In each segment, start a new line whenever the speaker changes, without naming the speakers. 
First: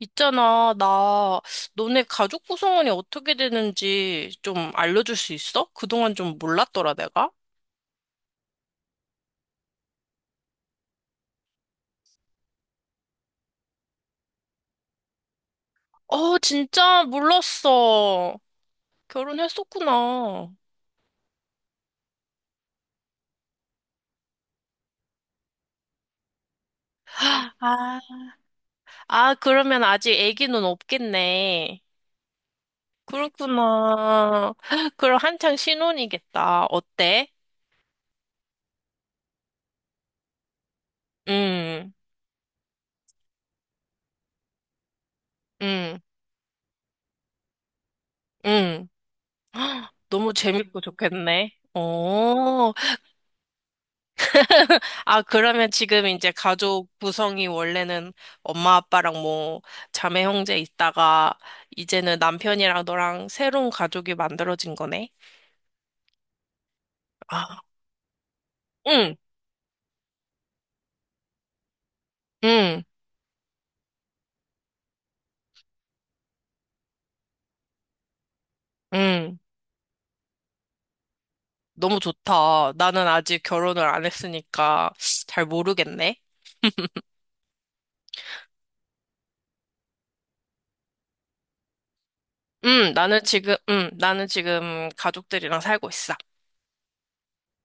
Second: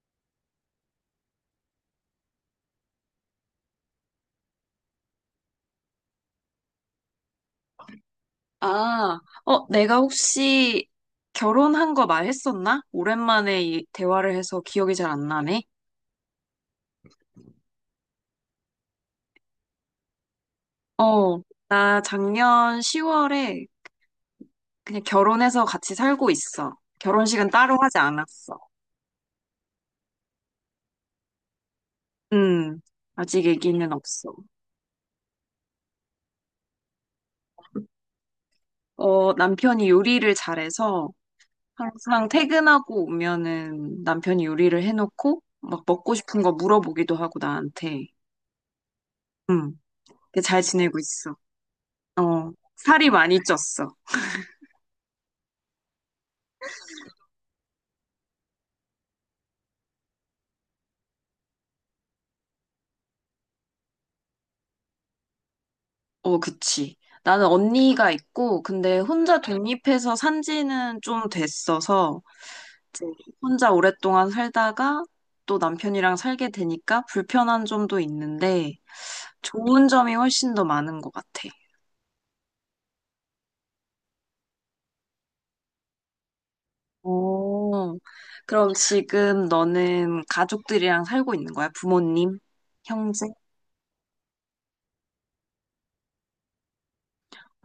있잖아, 나 너네 가족 구성원이 어떻게 되는지 좀 알려줄 수 있어? 그동안 좀 몰랐더라, 내가.
아, 내가 혹시 결혼한 거 말했었나? 오랜만에 이 대화를 해서 기억이 잘 안 나네.
어, 진짜 몰랐어. 결혼했었구나.
어, 나 작년 10월에 그냥 결혼해서 같이 살고 있어. 결혼식은 따로 하지
아,
않았어.
아, 그러면 아직 아기는 없겠네.
음, 아직 얘기는 없어.
그렇구나. 그럼 한창 신혼이겠다. 어때?
남편이 요리를 잘해서
응,
항상 퇴근하고 오면은 남편이 요리를 해놓고 막
응,
먹고 싶은 거 물어보기도 하고 나한테.
응.
음,
너무
근데 잘
재밌고
지내고 있어.
좋겠네.
어,
어,
살이 많이 쪘어.
아, 그러면 지금 이제 가족 구성이 원래는 엄마, 아빠랑 뭐 자매 형제 있다가 이제는 남편이랑 너랑 새로운 가족이 만들어진 거네?
어, 그치. 나는
아,
언니가 있고, 근데
응,
혼자 독립해서 산 지는 좀 됐어서,
응,
이제 혼자 오랫동안 살다가 또 남편이랑 살게 되니까 불편한 점도 있는데,
응.
좋은 점이 훨씬 더 많은 것 같아.
너무 좋다. 나는 아직 결혼을 안 했으니까 잘 모르겠네.
오, 그럼 지금 너는 가족들이랑 살고 있는 거야? 부모님?
응, 나는
형제?
지금, 응, 나는 지금 가족들이랑 살고 있어.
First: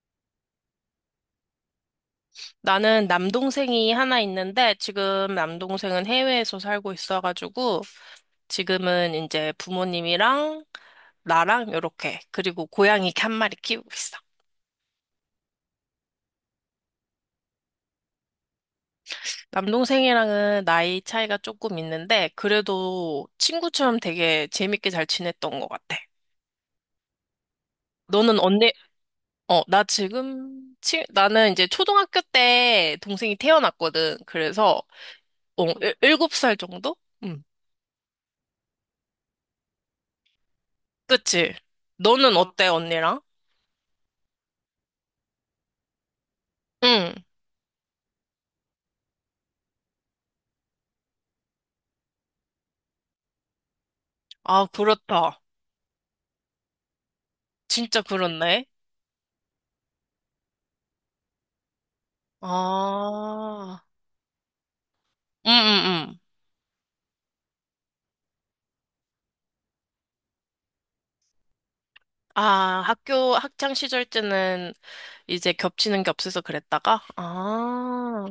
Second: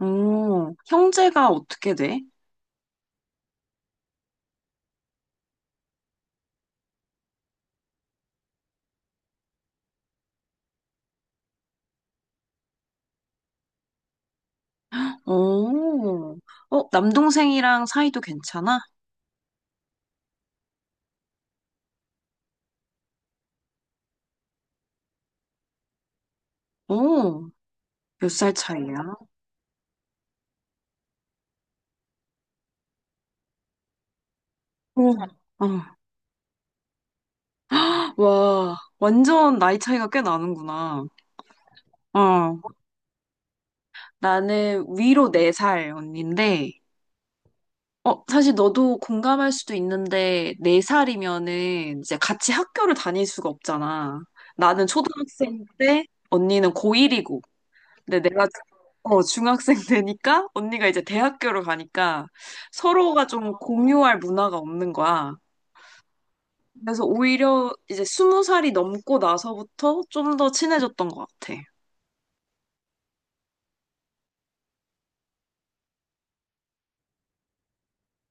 오, 형제가 어떻게 돼?
나는 남동생이 하나 있는데 지금 남동생은 해외에서 살고 있어가지고 지금은 이제 부모님이랑 나랑 요렇게 그리고 고양이 이렇게 한 마리 키우고 있어.
오, 남동생이랑 사이도 괜찮아?
남동생이랑은 나이 차이가 조금 있는데 그래도 친구처럼 되게 재밌게 잘 지냈던 것 같아.
오, 몇
너는
살
언니,
차이야?
어, 나 지금, 치, 나는 이제 초등학교 때 동생이 태어났거든. 그래서,
어,
어,
어.
일곱 살 정도? 응,
와, 완전 나이 차이가 꽤 나는구나.
그치. 너는
어,
어때, 언니랑?
나는 위로 4살 언니인데,
응.
사실 너도 공감할 수도 있는데, 4살이면은 이제 같이 학교를 다닐 수가 없잖아.
아,
나는
그렇다.
초등학생 때, 언니는 고1이고,
진짜
근데 내가
그렇네.
중학생 되니까, 언니가 이제 대학교를 가니까, 서로가 좀
아,
공유할 문화가 없는 거야.
응, 응, 응.
그래서 오히려 이제 20살이 넘고 나서부터 좀 더 친해졌던 것 같아.
아, 학교 학창 시절 때는 이제 겹치는 게 없어서 그랬다가? 아,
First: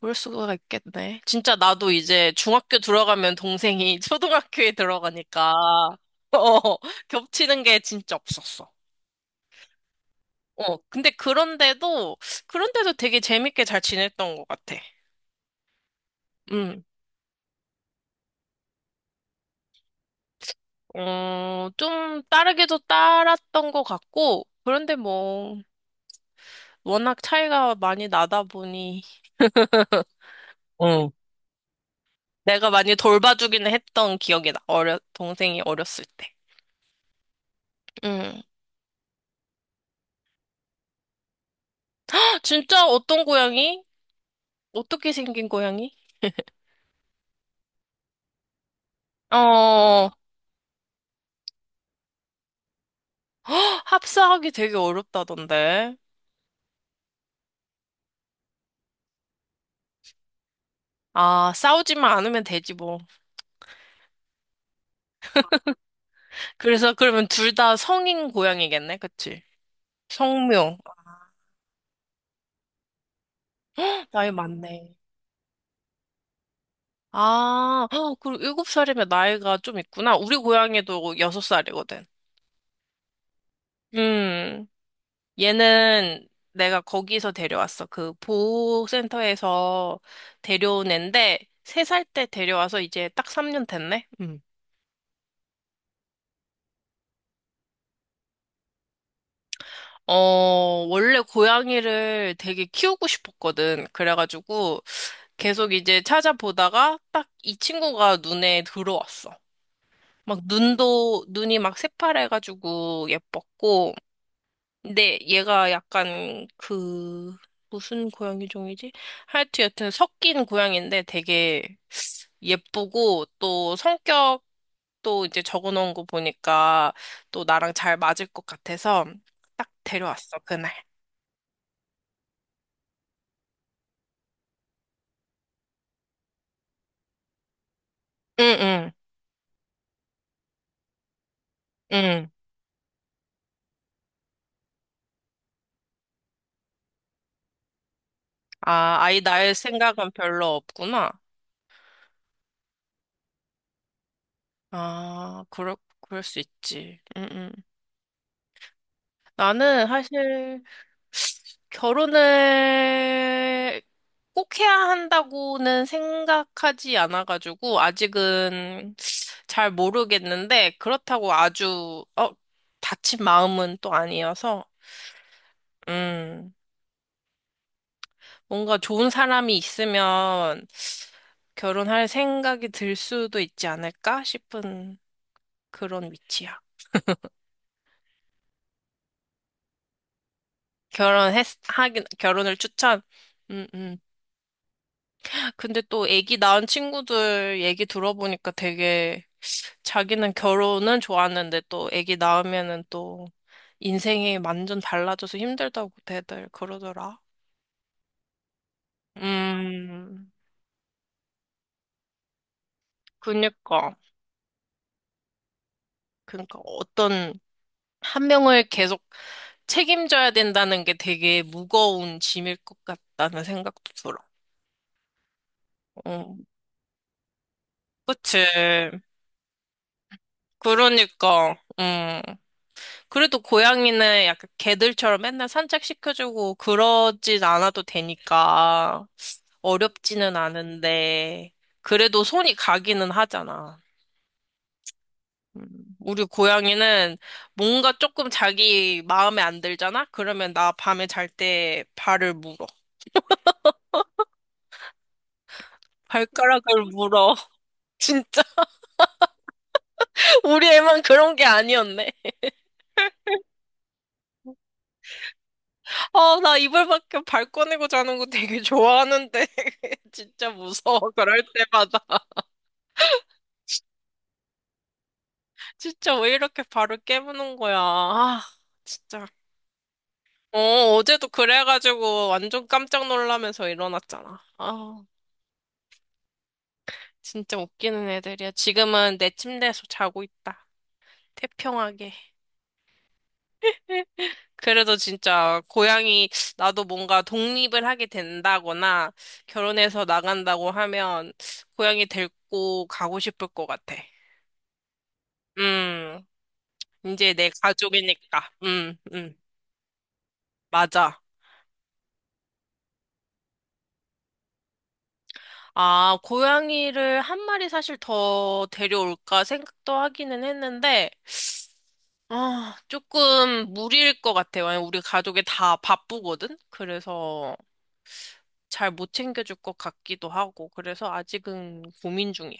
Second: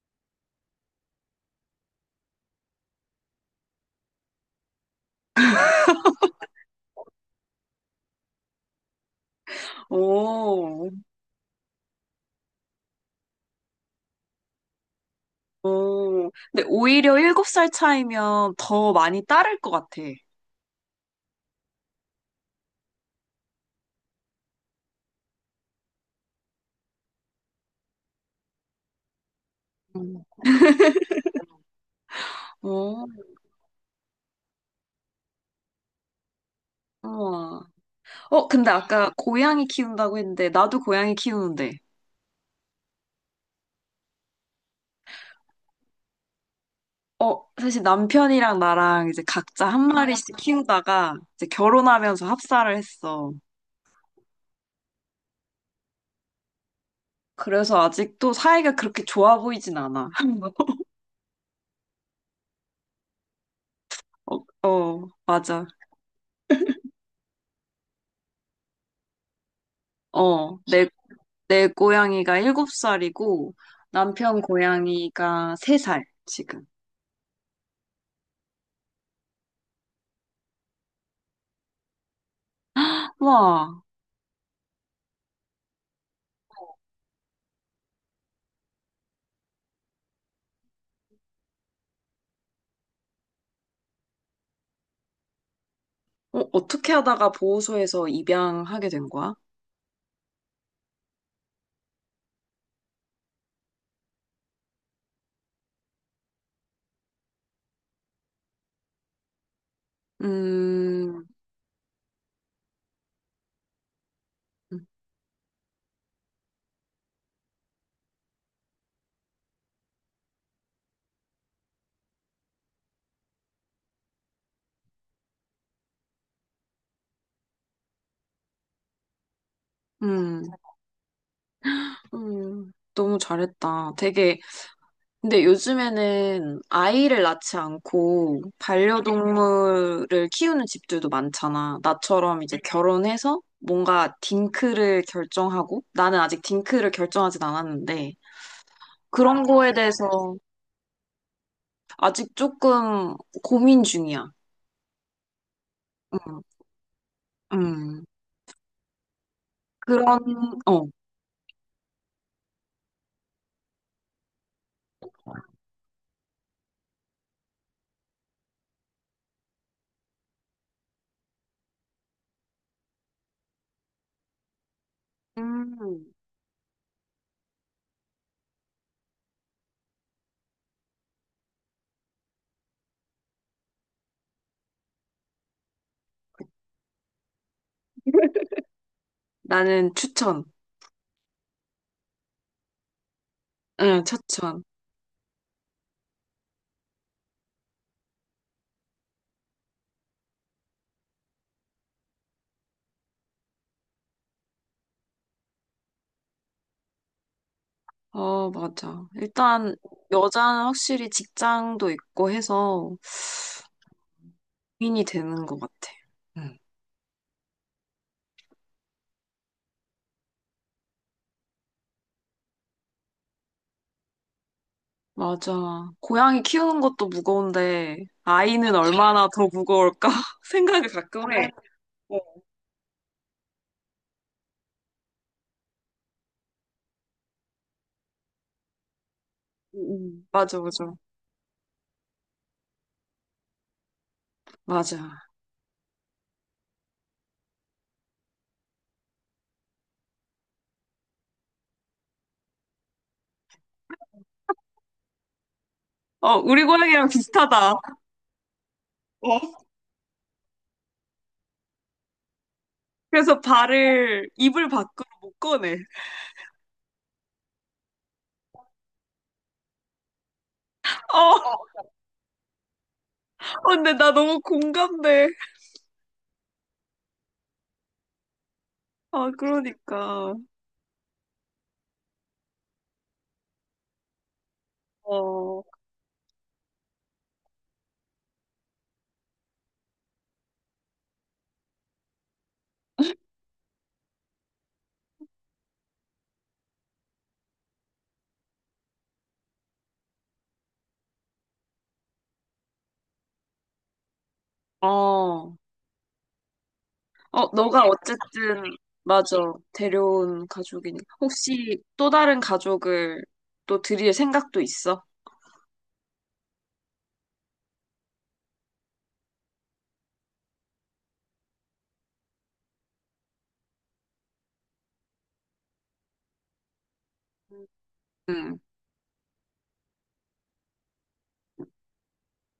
그럴 수가 있겠네. 진짜 나도 이제 중학교 들어가면 동생이 초등학교에 들어가니까, 어, 겹치는 게 진짜 없었어. 어,
오,
그런데도 되게 재밌게 잘 지냈던 것 같아.
오. 근데
음,
오히려 7살 차이면 더 많이 따를 것 같아.
어, 좀 따르게도 따랐던 것 같고, 그런데 뭐, 워낙 차이가 많이 나다 보니,
음.
어. 내가 많이
오,
돌봐주기는 했던 기억이 나. 동생이 어렸을 때.
우와.
음.
근데 아까 고양이 키운다고 했는데, 나도 고양이 키우는데,
진짜 어떤 고양이? 어떻게 생긴 고양이?
사실 남편이랑 나랑 이제 각자 한
어,
마리씩 키우다가 이제 결혼하면서 합사를 했어.
헉, 합사하기 되게 어렵다던데.
그래서 아직도 사이가 그렇게 좋아 보이진 않아.
아, 싸우지만 않으면 되지 뭐.
어, 어, 맞아.
그래서 그러면 둘 다 성인 고양이겠네, 그치?
어,
성묘.
내, 내 고양이가 7살이고
나이
남편
많네.
고양이가 3살, 지금.
아, 헉, 그리고 일곱 살이면 나이가 좀 있구나. 우리 고양이도 여섯 살이거든.
와,
음. 얘는 내가 거기서 데려왔어. 그 보호센터에서 데려온 앤데, 세 살 때 데려와서 이제 딱 3년 됐네? 음.
어떻게 하다가 보호소에서 입양하게 된 거야?
어, 원래 고양이를 되게 키우고 싶었거든. 그래가지고 계속 이제 찾아보다가 딱 이 친구가 눈에 들어왔어. 막
음,
눈이 막 새파래가지고 예뻤고, 근데 얘가 약간 그 무슨 고양이 종이지? 하여튼 여튼 섞인 고양인데 되게 예쁘고 또 성격도 이제 적어놓은 거 보니까 또 나랑 잘 맞을 것 같아서 딱 데려왔어
음,
그날.
너무 잘했다. 되게, 근데 요즘에는 아이를 낳지 않고
응응
반려동물을 키우는 집들도 많잖아.
응. 응.
나처럼 이제 결혼해서 뭔가 딩크를 결정하고, 나는 아직 딩크를 결정하진 않았는데,
아 아이
그런
낳을
거에
생각은
대해서
별로 없구나.
아직 조금 고민 중이야.
아 그럴 수
음,
있지. 응응.
음.
나는
그런,
사실
어.
결혼을 꼭 해야 한다고는 생각하지 않아가지고, 아직은 잘 모르겠는데, 그렇다고 아주, 어, 다친 마음은 또 아니어서,
음.
음, 뭔가 좋은 사람이 있으면 결혼할 생각이 들 수도 있지 않을까 싶은 그런 위치야.
나는 추천.
결혼을 추천. 음, 음.
응, 추천.
근데 또 애기 낳은 친구들 얘기 들어보니까 되게 자기는 결혼은 좋았는데 또 아기 낳으면은 또 인생이 완전 달라져서 힘들다고 대들 그러더라.
어, 맞아. 일단,
음,
여자는 확실히 직장도 있고 해서
그니까.
고민이 되는 것 같아.
그니까
응,
어떤 한 명을 계속 책임져야 된다는 게 되게 무거운 짐일 것 같다는 생각도 들어.
맞아. 고양이
음,
키우는 것도 무거운데,
그치.
아이는 얼마나 더 무거울까 생각을 가끔 해.
그러니까,
어,
그래도 고양이는 약간 개들처럼 맨날 산책시켜주고 그러진 않아도 되니까.
음,
어렵지는
맞아, 맞아.
않은데, 그래도 손이 가기는 하잖아.
맞아.
음, 우리 고양이는 뭔가 조금 자기 마음에 안 들잖아? 그러면 나 밤에 잘 때 발을 물어.
어, 우리
발가락을
고양이랑
물어.
비슷하다.
진짜, 우리 애만 그런 게 아니었네.
그래서 발을, 입을 밖으로 못 꺼내.
아, 나 이불 밖에 발 꺼내고 자는 거 되게 좋아하는데. 진짜 무서워, 그럴
어,
때마다.
근데 나 너무 공감돼.
진짜 왜 이렇게 발을 깨무는 거야. 아, 진짜.
아, 그러니까.
어, 어제도 그래가지고 완전 깜짝 놀라면서 일어났잖아. 아,
어.
진짜 웃기는 애들이야. 지금은 내 침대에서 자고 있다. 태평하게. 그래도 진짜 고양이 나도 뭔가 독립을 하게 된다거나 결혼해서 나간다고 하면 고양이 데리고 가고 싶을 것 같아.
어, 어,
음, 이제 내
너가
가족이니까.
어쨌든, 맞아, 데려온 가족이니.
맞아.
혹시 또 다른 가족을 또 드릴 생각도 있어?
아, 고양이를 한 마리 사실 더 데려올까 생각도 하기는 했는데 아, 조금 무리일 것 같아요. 왜냐면 우리 가족이 다 바쁘거든? 그래서
응.
잘 못 챙겨줄 것 같기도 하고, 그래서 아직은 고민 중이야.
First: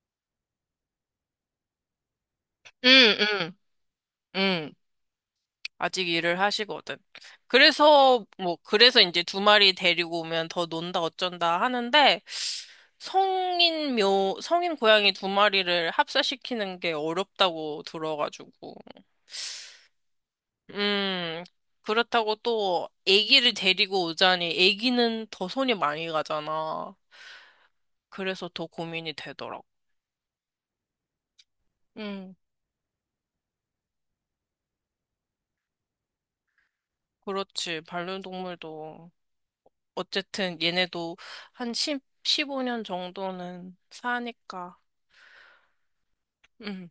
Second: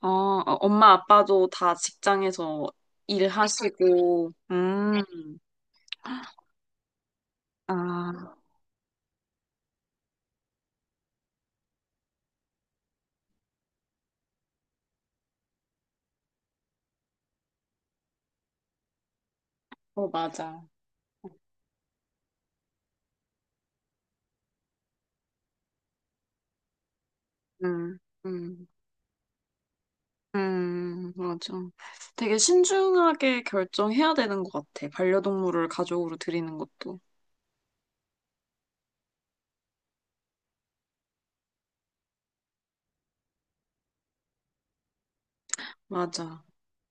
어, 어, 엄마, 아빠도 다 직장에서
응, 응,
일하시고.
응. 아직 일을 하시거든. 그래서,
아,
뭐, 그래서 이제 두 마리 데리고 오면 더 논다 어쩐다 하는데, 성인 묘, 성인 고양이 두 마리를 합사시키는 게 어렵다고 들어가지고.
맞아.
음, 그렇다고 또 아기를 데리고 오자니 아기는 더 손이 많이 가잖아.
음,
그래서 더
음,
고민이 되더라고.
맞아.
응,
되게 신중하게 결정해야 되는 것 같아. 반려동물을 가족으로 드리는 것도.
그렇지. 반려동물도 어쨌든 얘네도 한1 십오 5년 정도는 사니까.
맞아.
음.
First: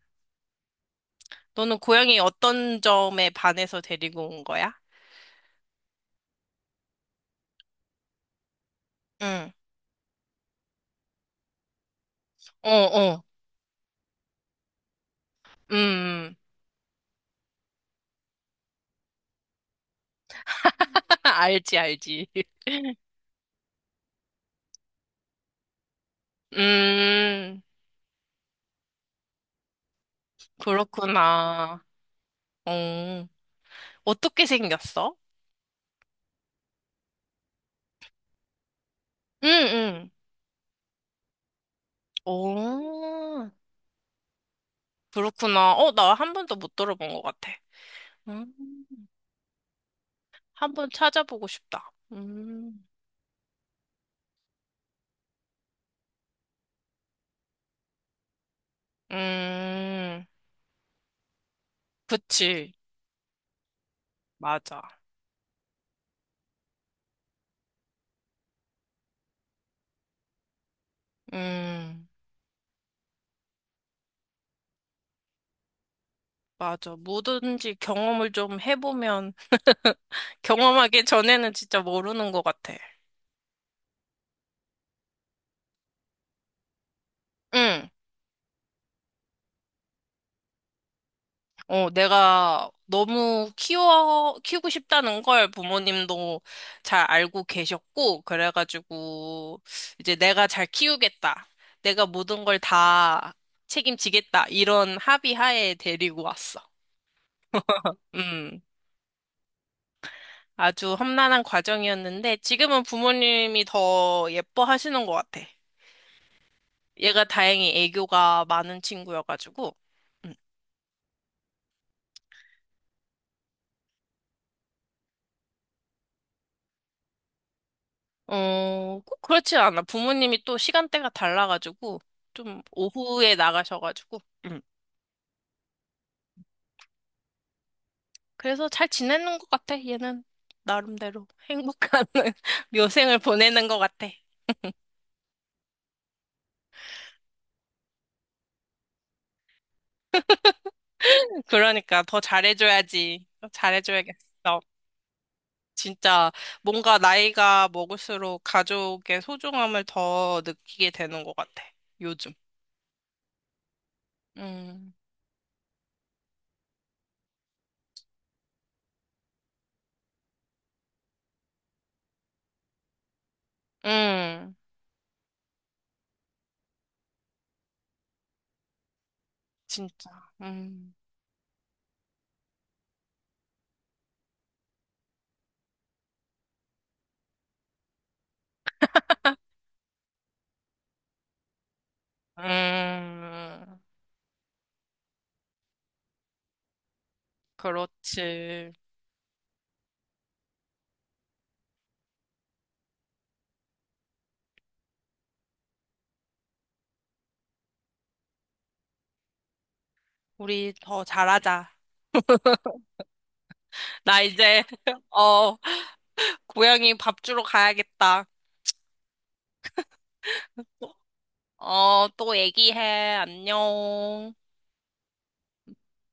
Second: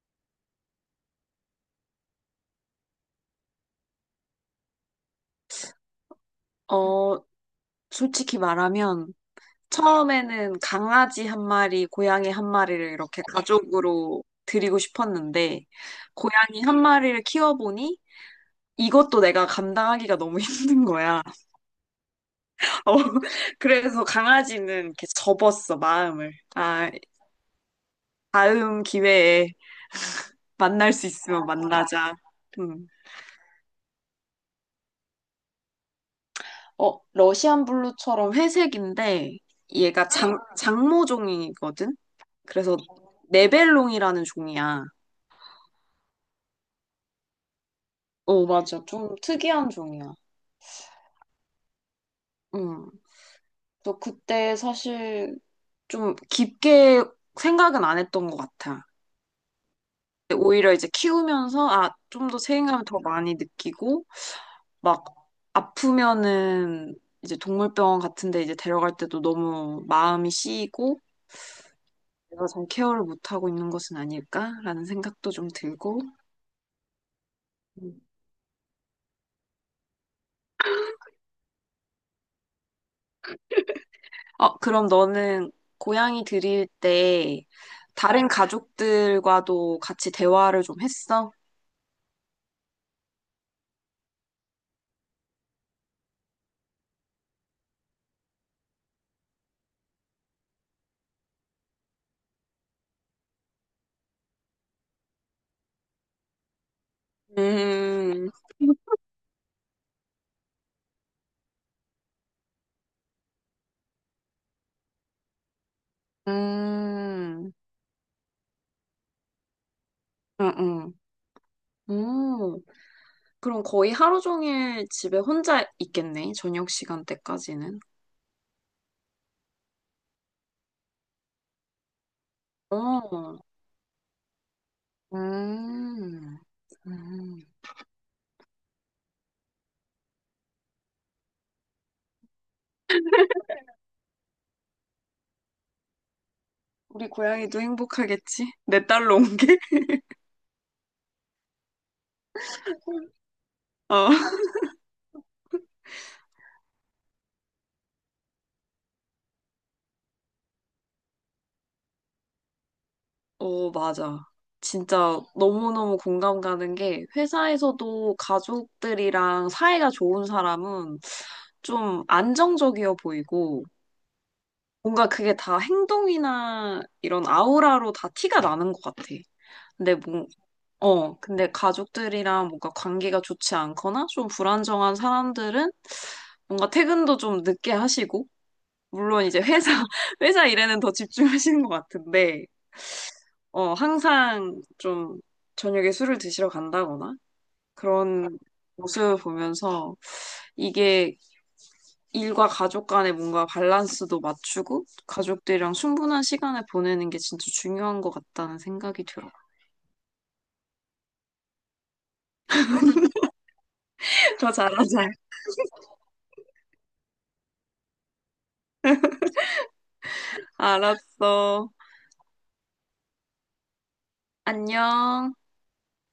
너는 고양이 어떤 점에 반해서 데리고 온 거야?
어, 솔직히 말하면,
응,
처음에는 강아지 한 마리, 고양이 한
어,
마리를 이렇게
어,
가족으로 드리고 싶었는데,
음.
고양이 한 마리를 키워보니 이것도 내가 감당하기가 너무 힘든 거야.
알지, 알지.
어, 그래서 강아지는 이렇게 접었어, 마음을. 아,
음.
다음 기회에 만날 수 있으면
그렇구나.
만나자. 음.
어. 어떻게 생겼어?
러시안 블루처럼 회색인데,
응,
얘가
응.
장모종이거든? 그래서
오,
네벨롱이라는 종이야.
그렇구나. 어, 나 한 번도 못 들어본 것 같아.
어,
음,
맞아. 좀 특이한 종이야.
한번 찾아보고 싶다.
응. 또 그때 사실 좀 깊게 생각은 안 했던 것 같아.
음,
근데 오히려 이제 키우면서, 아, 좀 더
그치.
책임감을 더 많이 느끼고,
맞아.
막 아프면은 이제 동물병원 같은 데 이제 데려갈 때도 너무 마음이 씌이고
음,
내가 잘 케어를 못하고 있는 것은 아닐까라는 생각도 좀 들고.
맞아. 뭐든지
음.
경험을 좀 해보면, 경험하기 전에는 진짜 모르는 것 같아.
그럼 너는 고양이 들일 때
응.
다른 가족들과도 같이 대화를 좀 했어?
어, 내가 너무 키우고 싶다는 걸 부모님도 잘 알고 계셨고, 그래가지고, 이제 내가 잘 키우겠다. 내가 모든 걸 다 책임지겠다. 이런 합의하에 데리고 왔어.
음.
음, 아주 험난한 과정이었는데, 지금은 부모님이 더 예뻐하시는 것 같아. 얘가
음,
다행히 애교가 많은 친구여가지고. 음.
응, 응. 음, 그럼 거의 하루 종일 집에 혼자 있겠네, 저녁 시간대까지는.
어, 꼭 그렇진 않아. 부모님이 또 시간대가 달라가지고, 좀 오후에
어,
나가셔가지고, 음.
음, 음.
그래서 잘 지내는 것 같아, 얘는. 나름대로 행복한 묘생을 보내는 것 같아.
우리 고양이도 행복하겠지? 내 딸로 온 게?
그러니까 더 잘해줘야지. 더
어,
잘해줘야겠어. 진짜 뭔가 나이가 먹을수록 가족의 소중함을 더 느끼게 되는 것 같아, 요즘.
어, 맞아.
음,
진짜 너무너무 공감 가는 게 회사에서도 가족들이랑 사이가 좋은 사람은 좀 안정적이어 보이고
음,
뭔가 그게 다 행동이나 이런 아우라로 다 티가 나는 것 같아. 근데
진짜.
뭐,
음,
근데 가족들이랑 뭔가 관계가 좋지 않거나 좀 불안정한 사람들은 뭔가 퇴근도 좀 늦게 하시고, 물론 이제 회사, 회사 일에는 더 집중하시는 것 같은데,
음,
항상 좀 저녁에 술을 드시러 간다거나 그런
그렇지.
모습을 보면서 이게 일과 가족 간의 뭔가 밸런스도 맞추고 가족들이랑 충분한 시간을 보내는 게 진짜 중요한 것 같다는 생각이 들어.
우리 더 잘하자. 나
더
이제,
잘하자.
어, 고양이 밥 주러 가야겠다.
알았어.
어, 또 얘기해. 안녕.
안녕.